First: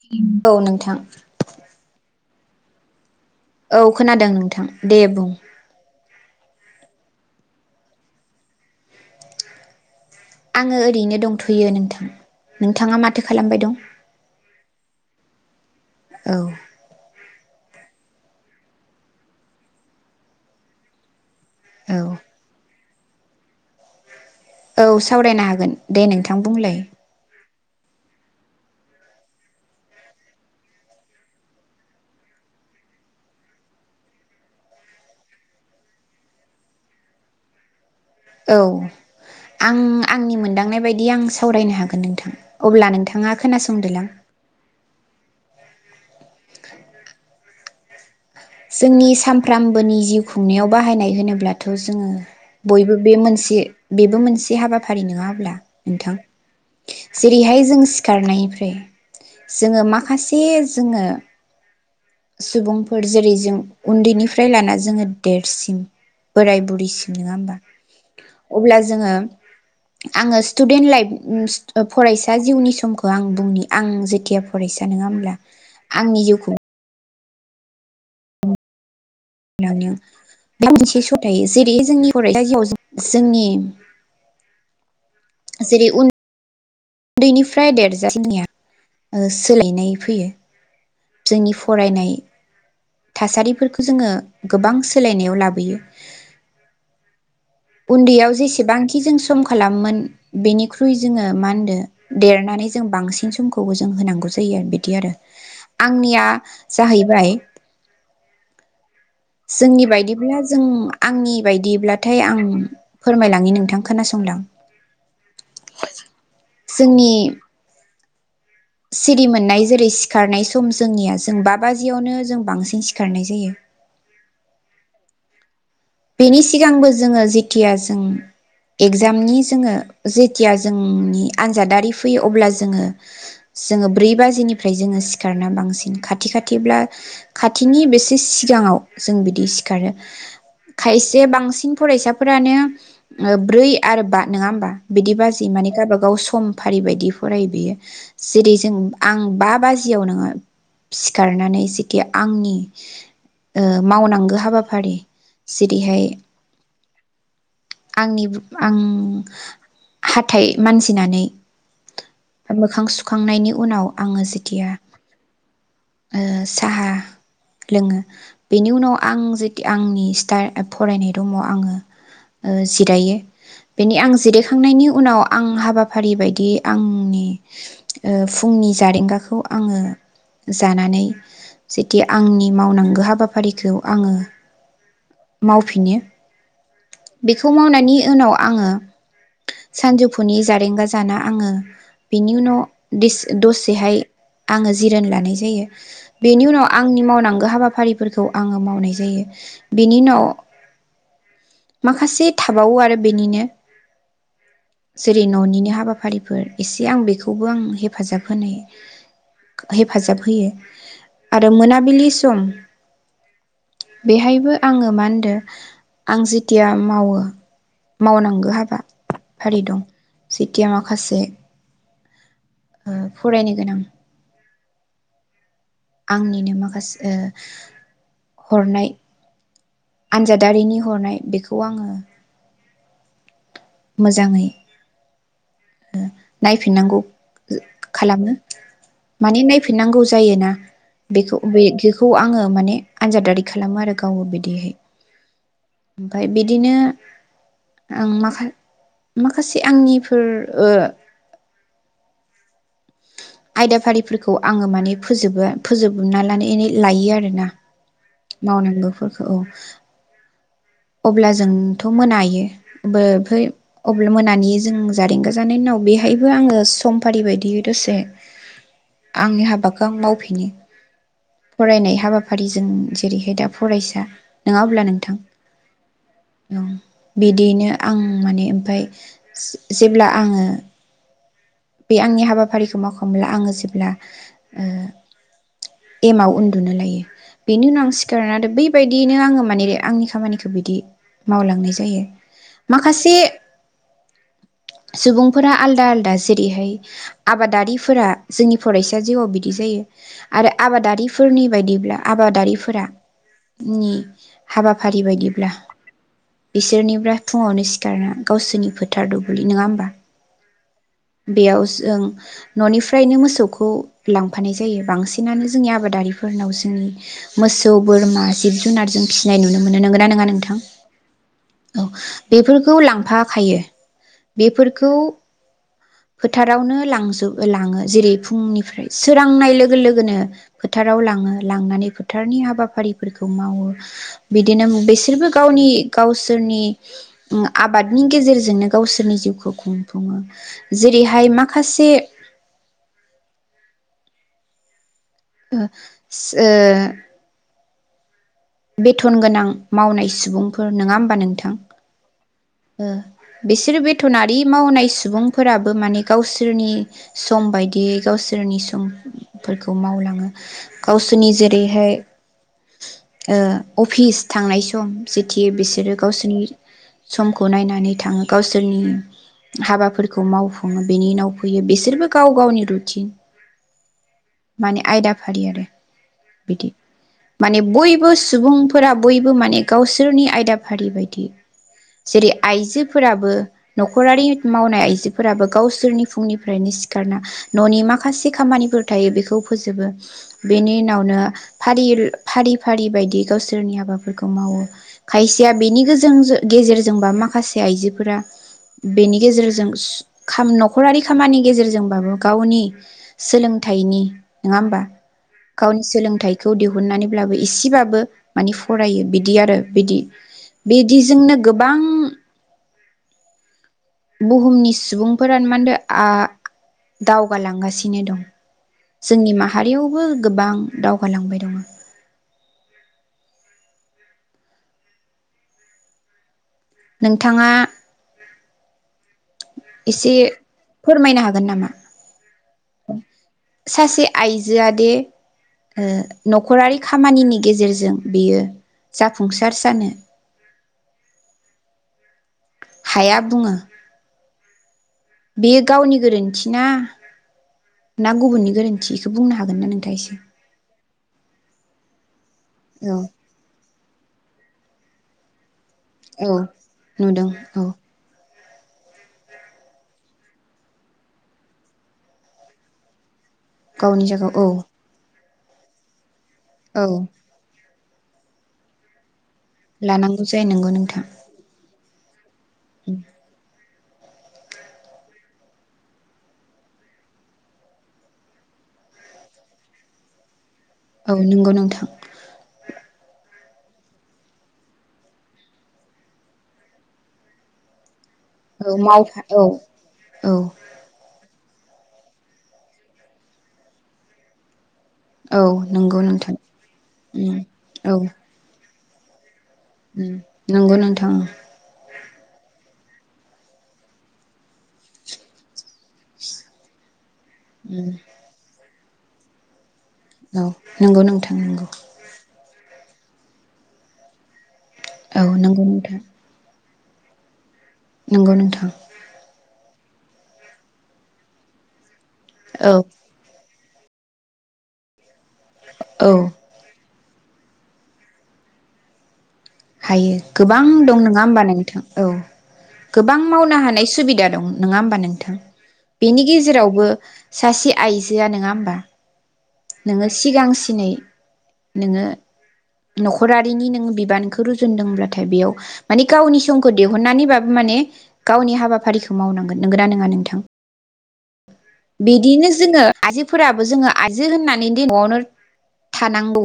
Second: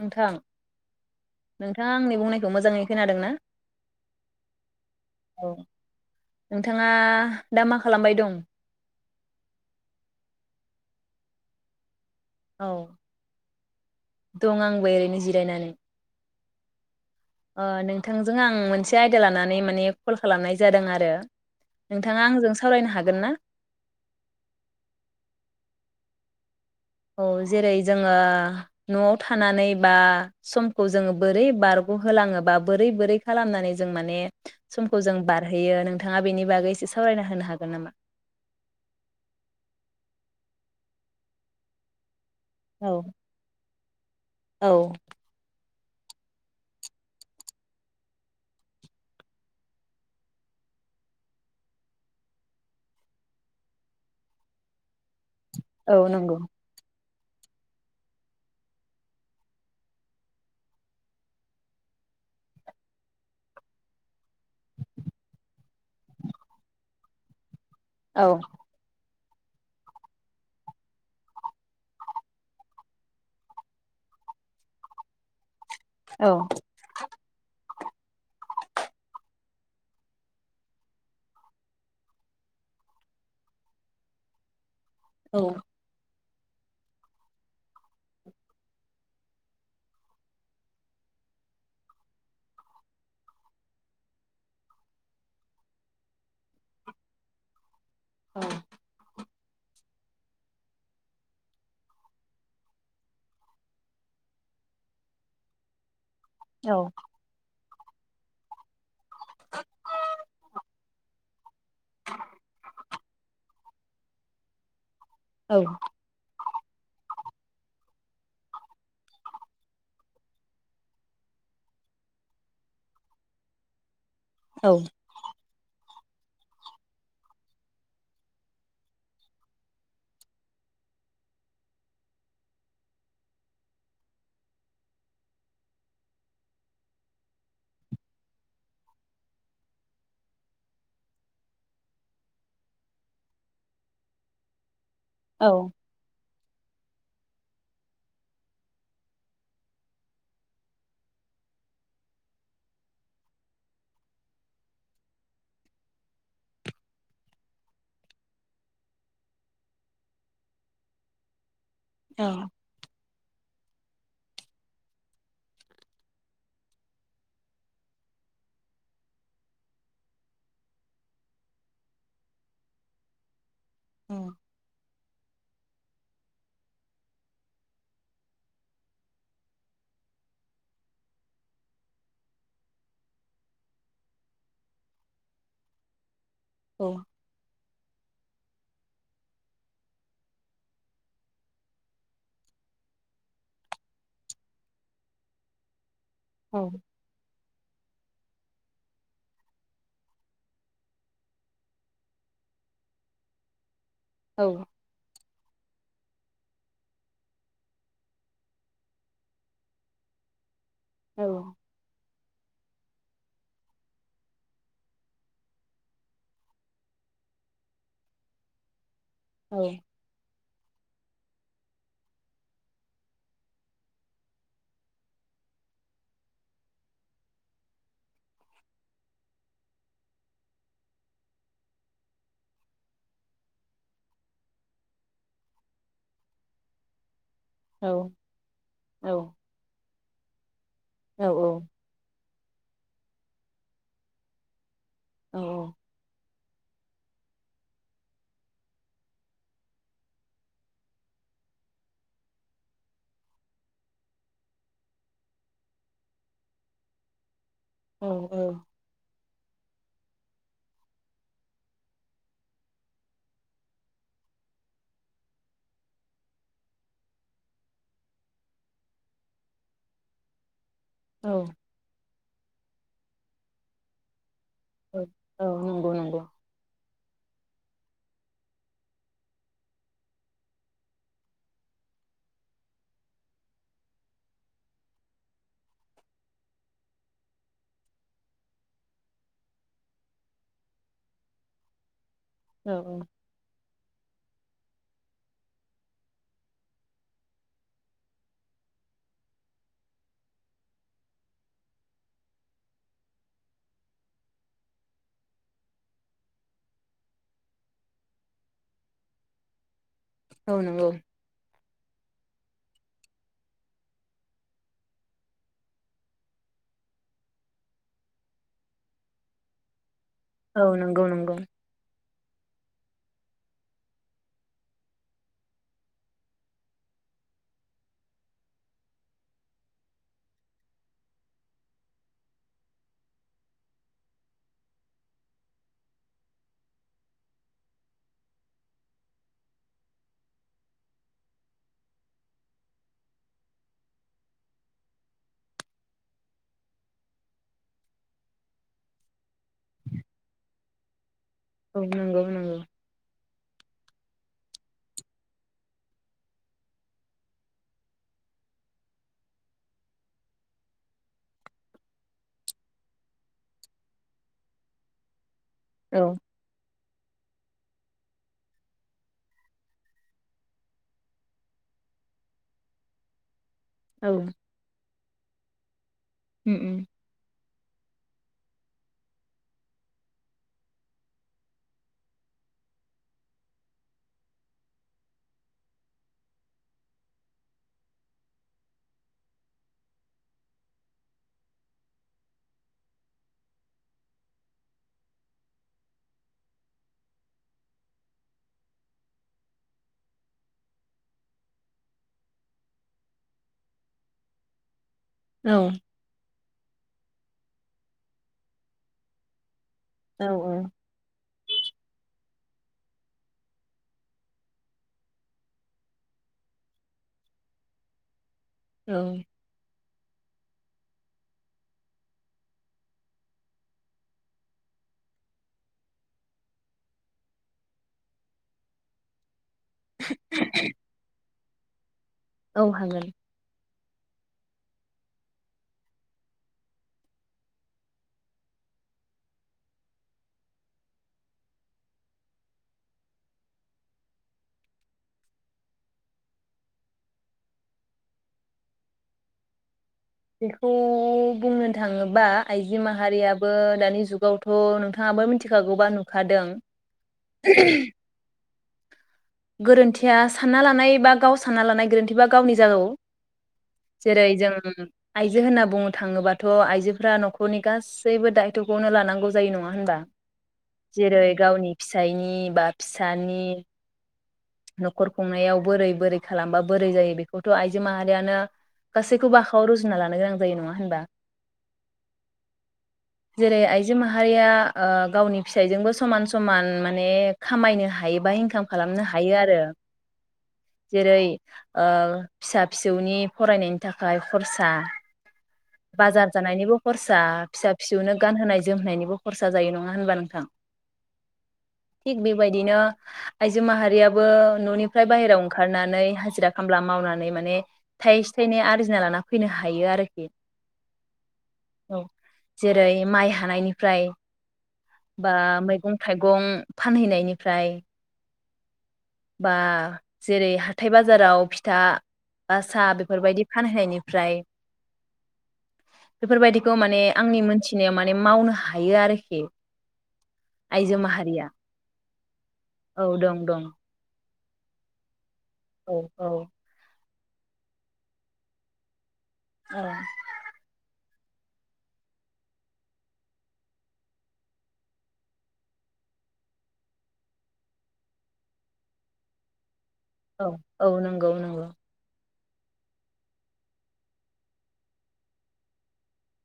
नोंथां औ नोंथां थ मोजाङै खोनादों ना? औ खोनादों नोंथां दे बुं नोंथाङा दा मा खालामबाय दं ङो ओरैनो दंथयो नोंथां नोंथाङा माथो खालामबाय दं? वाय ओरैनो जिरायनानै औ ओ नोंथांजों आं मोनसे आयदा लानानै माने कल खालामनाय जादों आरो औ नोंथाङा आंजों सावरायनो हागोन। गना औ सावरायनो हागोन दे नोंथां बुंलाय औ जेरै जोङो न'आव थानानै बा समखौ जोङो बोरै बारग होलाङोब बा बोरै बोरै खालामनानै जों माने समखौ जों बारहोयो नोंथाङा बेनि बागै एसे सावरायना होनो हागोन नामा? औ आं आंनि मोनदांनाय बायदि आं सावरायनो हागोन नोंथां। अब्ला औ नोंथाङा खोनासं [unintelligible] औ। जोंनि सामफ्रोमबोनि जिउ खुंनायाव बाहायनाय होनोब्लाथ' जोङो बयबो बे मोनसे बेबो मोनसे हाबाफारि नङा होमब्ला औ नंगौ। जेरैहाय जों सिखारनायनिफ्राय जोंङो माखासे जोंङो सुबुंफोर जेरै जों उन्दैनिफ्राय लाना जोङो देरसिन बोराय बुरिसिम नङा होमबा? औ अब्ला जोङो आंङो स्टुडेन्ट लाइफ फरायसा जिउनि समखौ आं बुंनि आं जेथिया फरायसा नङा होमब्ला आंनि औ जिउखौ [unintelligible] बेयाव मोनसे सथायो जेरै जोंनि [unintelligible] जोंनि जेरै उन उन्दैनिफ्राय देरजासिमनिया सोलायनाय फैयो। जोंनि फरायनाय थासारिफोरखौ जोङो गोबां सोलायनायाव लाबोयो। उन्दैयाव जेसेबांखि जों सम खालामोन बेनिख्रुइ जोङो मा होनदों देरनानै जों बांसिन समखौबो जों होनांगौ जायो आरो बिदि आरो आं आंनिया औ जाहैबाय जोंनि बायदिब्ला जों आंनि बायदिब्लाथाय आं फोरमायलांनि नोंथां खोनासंलां। औ जोंनि सिरि मोननाय जेरै सिखारनाय सम जोंनिया जों बा बाजियावनो जों बांसिन सिखारनाय जायो। औ बेनि सिगांबो जोङो जेथिया जों एगजामनि जोङो जेथिया जोंनि आनजादारि फैयो अब्ला जोङो जोङो ब्रै बाजिनिफ्राय जोङो सिखारना बांसिन खाथि खाथिब्ला खाथिनि बेसे सिगाङाव जों बिदि सिखारो। खायसे बांसिन फरायसाफोरानो ओ ब्रै आरो बा नङा हबा? बिदि औ बाजै माने गावबाागाव सम फारि बायदि फरायो बियो जेरै जों आं बा बाजियाव नोंङो सिखारनानै जेखि आंनि ओ मावनांगौ हाबाफारि जेरैहाय आंनि आं हाथाइ मानजनानै औ मोखां सुखांनायनि उनाव आङो जेथिया ओ साहा लोङो बेनि उनाव आं जेथि आंनि फरायनाय रुमाव आंङो ओ जिरायो बेनि आं औ जिरायखांनायनि उनाव आं हाबाफारि बायदियै आंनि ओ फुंनि जारेंगाखौ आंङो जानानै जेथि आंनि मावनांगौ हाबाफारिखौ आंङो मावफिनो औ बेखौ मावनानै उनाव आङो सानजौफुनि जारेंगा जाना आङो बिनि उनाव दिस दसेहाय आङो जिरनो लानाय जायो। बेनि औ उनाव आंनि मावनांगौ हाबाफारि फोरखौ आङो मावनाय जायो। बेनि उनाव माखासे थाबावो आरो बेनिनो नंगौ औ जेरै न'निनो हाबाफो हाबाफारिफोर एसे आं बेखौबो आं हेफाजाब होनाय हेफाजाब होयो आरो मोनाबिलि स दम बेहायबो आङो मा होनदों आं जेथिया मावो मावनांगौ हाबा फारि दं सेथिया माखासे फरायनो गोनां आंनिनो माखास हरनाय आनजादारिनि हरनाय बेखौ आङो मोजाङै ओ नायफिननांगौ। औ खालामो औ माने नायफिननांगौ जायोना औ बेखौ बे बेखौ आङो माने आनजादारि खालामो आरो गावबो बिदिहाय ओमफाय बिदिनो आं माखा-माखासे आंनिफोर ओ आयदाफारिफोरखौ आङो माने फोजोबो फोजोबना ल लायो आरोना मावनांगौफोर औ अब्ला जोंथ मोनायोमफ्राय अब्ला मोनानि जों जारेंगा जानायनि उनाव बेहायबो आङो सम फारि बायदियै दसे आंनि हाबाखौ आं मावफिनो औ फरायनाय हाबा हाबाफारिजों जेरैहाय दा फरायसा। नङा अब्ला नोंथां। औ नंगौ नंगौ औ बिदियैनो आं माने ओमफाय जे जेब्ला आङो। बे आंनि हाबाफारिखौ मावखांब्ला आङो जेब्ला ओ एमाव उन्दुनो लायो बेनि उनाव आं सिखारनानै आरो बैबायदियैनो आङो माने आंनि खामानिखौ बिदि मावलांनाय जायो। औ माखासे सुबुंफोरा आलदा आलदा जेरैहाय आबादारिफोरा जोंनि फरायसा जिउआव बिदि जायो आरो आबादारिफोरनि बायदिब्ला आबादारिफोरा नि हाबाफारि बायदिब्ला बिसोरनिफ्राय फुङावनो सिखारना गावसोरनि फोथार दुब्लि नङा होमबा। औ नंगौ। बेयाव जों ननिफ्रायनो मोसौखौ लांफानाय जायो बांसिनानो जोंनि आबादारिफोरनाव जोंनि मोसौ बोरमा जिब जुनार जों फिसिनाय नुनो मोनो नंगौ न ना नोंथां नंगौ नंगौ औ। बेफोरखौ लांफाखायो बेफोरखौ? फोथारावनो लांजोब लाङो जेरै फुंनिफ्राय सोरांनाय लोगो लोगोनो फोथाराव लाङो लांनानै फोथारनि हाबाफारिफोरखौ मावो बिदिनो बिसोरबो गावनि गावसोरनि ओ आबादनि गेजेरजोंनो गावसोरनि जिउखौ खुंफुङो। जेरैहाय माखासे आ [inaudible] बेथन गोनां मावनाय सुबुं फोर नङा होमबा नोंथा औ नंगौ नं ओ बिसोरो बे थनारि मावनाय सुबुंफोराबो माने गावसोरनि सम बायदियै गावसोरनि समफोरखौ मावलांङो गावसोरनि जेरै हाय ओ अफिस थांनाय सम सि मिथियो बिसोरो औ गावसिनि समखौ नायनानै थांङो गावसोरनि हाबाफोरखौ मावफुंङो बेनि उनाव फैयो बिसोरबो गाव गावनि रुटिन उम माने आयदा फारि आरो बिदि उम माने बयबोस सुबुंफोरा बयबो माने गावसोरनि आयदाफारि बायदि जेरै आइजोफोराबो नखरारि मावनाय आइजोफोराबो गावसोरनि फुंनिफ्रायनो सिखारना ननि माखासे खामानिफोर थायो बेखौ फोजोबो बेनि उनावनो फारिर फारि फारि बायदियै गावसोरनि हाबाफोरखौ मावो खायसेया बेनि गोजों गेजेरजों जोंबा माखासे आइजोफोरा बेनि गेजेरजों सु नखरारि खामानि गेजेरजोंबाबो गावनि सोलोंथाइनि नोंङा होमबा? औ गावनि सोलोंथाइखौ दिहुननानै ब्लाबो इसेबाबो मानि फरायो बिदि आरो बिदि औ बिदिजोंनो गोबां बुहुमनि सुबुंफोरानो मानदो आ दावगालांगासिनो दं। औ जोंनि माहारियावबो गोबां दावगालांबाय दं। नोंथांङा एसे फोरमायनो हागोन नामा? औ हागोन सासे आइजोआ दे ओ नखरारि खामानिनि गेजेरजों बियो जाफुंसार जानो हाया बुंङो। बेयो गावनि गोरोन्थि ना ना गुबुननि गोरोन्थि बेखौ बुंनो हागोन ना नोंथांङा एसे बेखौ उं बुंनो थांङोबा आइजो औ माहारियाबो दानि जुगावथ नोंथाङाबो [unintelligible] खागौबा औ नुखादों। नुदों औ [unintelligible] गोरोन्थिया सानना लानाय बा गाव सानना लानाय गोरोन्थिबा गावनि जागौ। गावनि जेरै जों जायगायाव आइजो होनना बुंनो थाङोबा थ औ औ आइजोफ्रा नखरनि गासैबो दायथखौनो लानांगौ जायो नंङा होनबा लानांगौ जायो नंगौ नोंथां जेरै गावनि फिसाइनि बा फिसानि नखर खुंनायाव बोरै बोरै खालामबा बोरै जायो बेखौथ आइजो माहारियानो गासैखौ आखाव रुज जुनना लानो गोनां जायो नंङा औ नंगौ नोंथां जेरै आइजो माहारिया ओ गावनि फिसायजोंबो समान समान माने खामायनो हा हायोबा इनकाम औ माव खालामनो हायो औ आरो औ जेरै ओ फिसा फिसौनि फरायनायनि थाखाय खरसा [unintelligible] औ नंगौ बाजार नोंथां जानायनिबो खरसा उम फिसा औ फिसौनो गान होनाय। जोमनायनिब उम नंगौ नोंथां। थिग बेबायदिनो आइजो माहारियाबो न'निफ्राय बाहेरायाव ओंखारनानै हाजिरा खामला मावना नाय माने थायसे थायनै आरजि [unintelligible] फैनो हा औ नंगौ नोंथां नंगौ औ जेरै माइ हानायनिफ्राय औ बा नंगौ नोंथां मैगं थाइगं‌ फानहैनायनिफ्राय नंगौ नोंथां बा जेरै हाथाय बाजाराव फिथा बा औ साहा बेफोरबायदि फानहैनिफ्राय औ बेफोरबायदिखौ माने आंनि मोनथिनायाव माने मावनो हायो आरोखि। हायो गोबां आइजो दं नङा माहारिया ओमबा नोंथां औ औ गोबां दं मावनो दं हानाय सुबिदा दं। नङा ओमबा नोंथां? औ औ बेनि गेजेरावबो सासे आइजोआ नङा ओमबा? नोङो सिगांसिनै नोङो नखरारिनि नोङो बिबानखौ रुजुनदोंब्लाथाय बेयाव माने गावनि समखौ दिहुननानैबाबो माने गावनि हाबाफारिखौ मावनांगोन नोंगोना? औ औ नंगौ नंगौ बिदिनो जोङो आयजोफोराबो जोङो आय जो होननानै दि न'आवनो थानांगौ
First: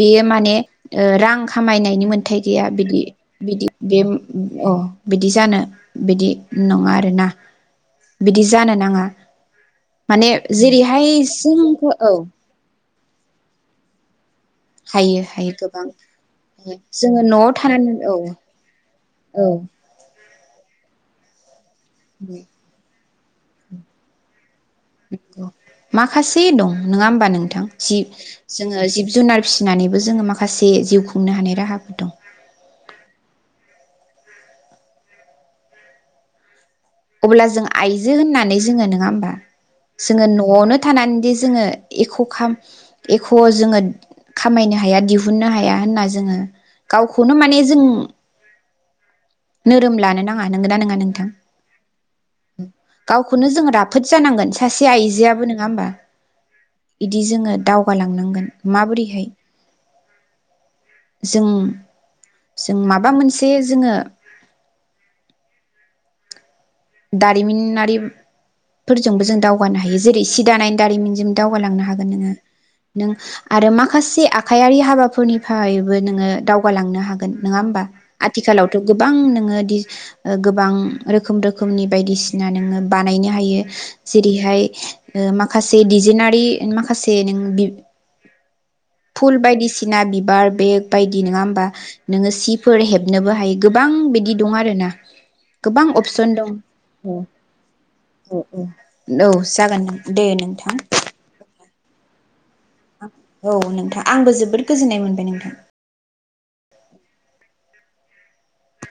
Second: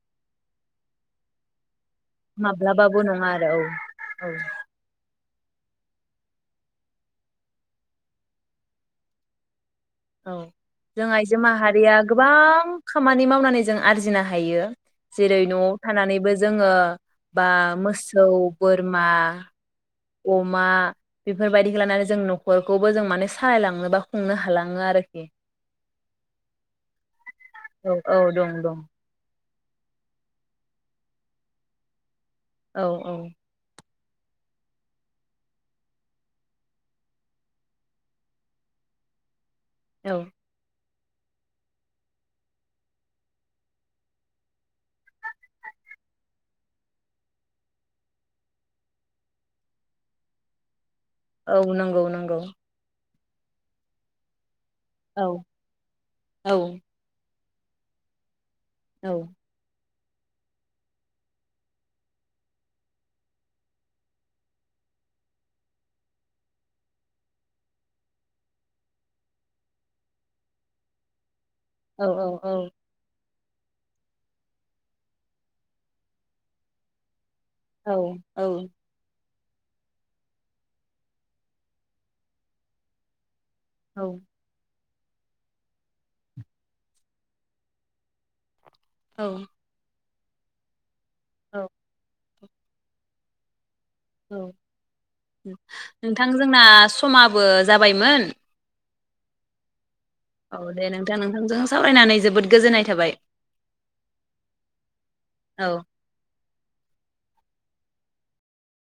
बेयो माने ओ रां खामायनाय। बिनि मोनथाय गैया माब्लाबाबो बिदि नङा आरो बिदि बे औ औ अ बिदि जानो बिदि नङा आरोना बिदि जानो नाङा। माने औ जों जेरैहाय आइजो जोंखो माहारिया गोबां खामानि मावनानै जों आरजिनो हायो। हायो जेरै हायो नआव गोबां थानानैबो जोङो जोङो बा न'आव थानानै औ मोसौ बोरमा औ अमा बेफोर बायदिखौ लानानै जों नखौबो जों माने सायलांनो बा खुंनो हालां [unintelligible] माखासे दं नङा होमबा नों थां औ जि औ दं जोङो दं जिब जुनार फिसिनानैबो जोङो माखासे जिउ खुंनो हानाय राहाफोर दं औ औ। अब्ला जों आइजो होननानै जोङो नङा होनबा? औ जोङो नआवनो थानानैदि जोङो एख खाम एख जोङो खामायनो हाया दिहुननो हाया होनना जोङो गावखौनो माने जों नोरोम लानो नाङा नोंगौ ना नोंङा नों औ नोंगौ नोंगौ। गावखौनो जोङो राफोद जानांगोन। सासे औ आइजोआबो नोङा होमबा औ बिदि जोङो दावगालांनांगोन। औ माबोरैहाय जों जों माबा मोनसे जोङो दारिमिनारिफोरजोंबो जों दावगानो हायो जेरै सि दानाय दारिमिनजों दावगालांनो औ हागोन नोङो नों आरो माखासे आखाइारि हाबाफोरनिफ्रायैबो नोङो दावगालांनो हागोन गोन नोङा होनबा औ आथिखालावथ औ गोबां [unintelligible] गोबां रोखोम रो रोखोमनि बायदिसिना नोङो बानायनो हायो। जेरैहाय माखासे दिजेनारि माखासे नों औ फुल बायदिसिना बि बार बेग बायदि नङा औ होनबा नोङो सि फोर हेबनोबो हायो गोबां बिदि दं आरो ना गोबां अपसन थां दं जोंना समाबो जाबायमोन। लौ जागोन दे। औ दे नोंथां नोंथांजों। सावरायनानै जोबोद गोजोननाय थाबाय औ नोंथां आंबो जोबोद गोजोननाय मोनबाय नोंथां। औ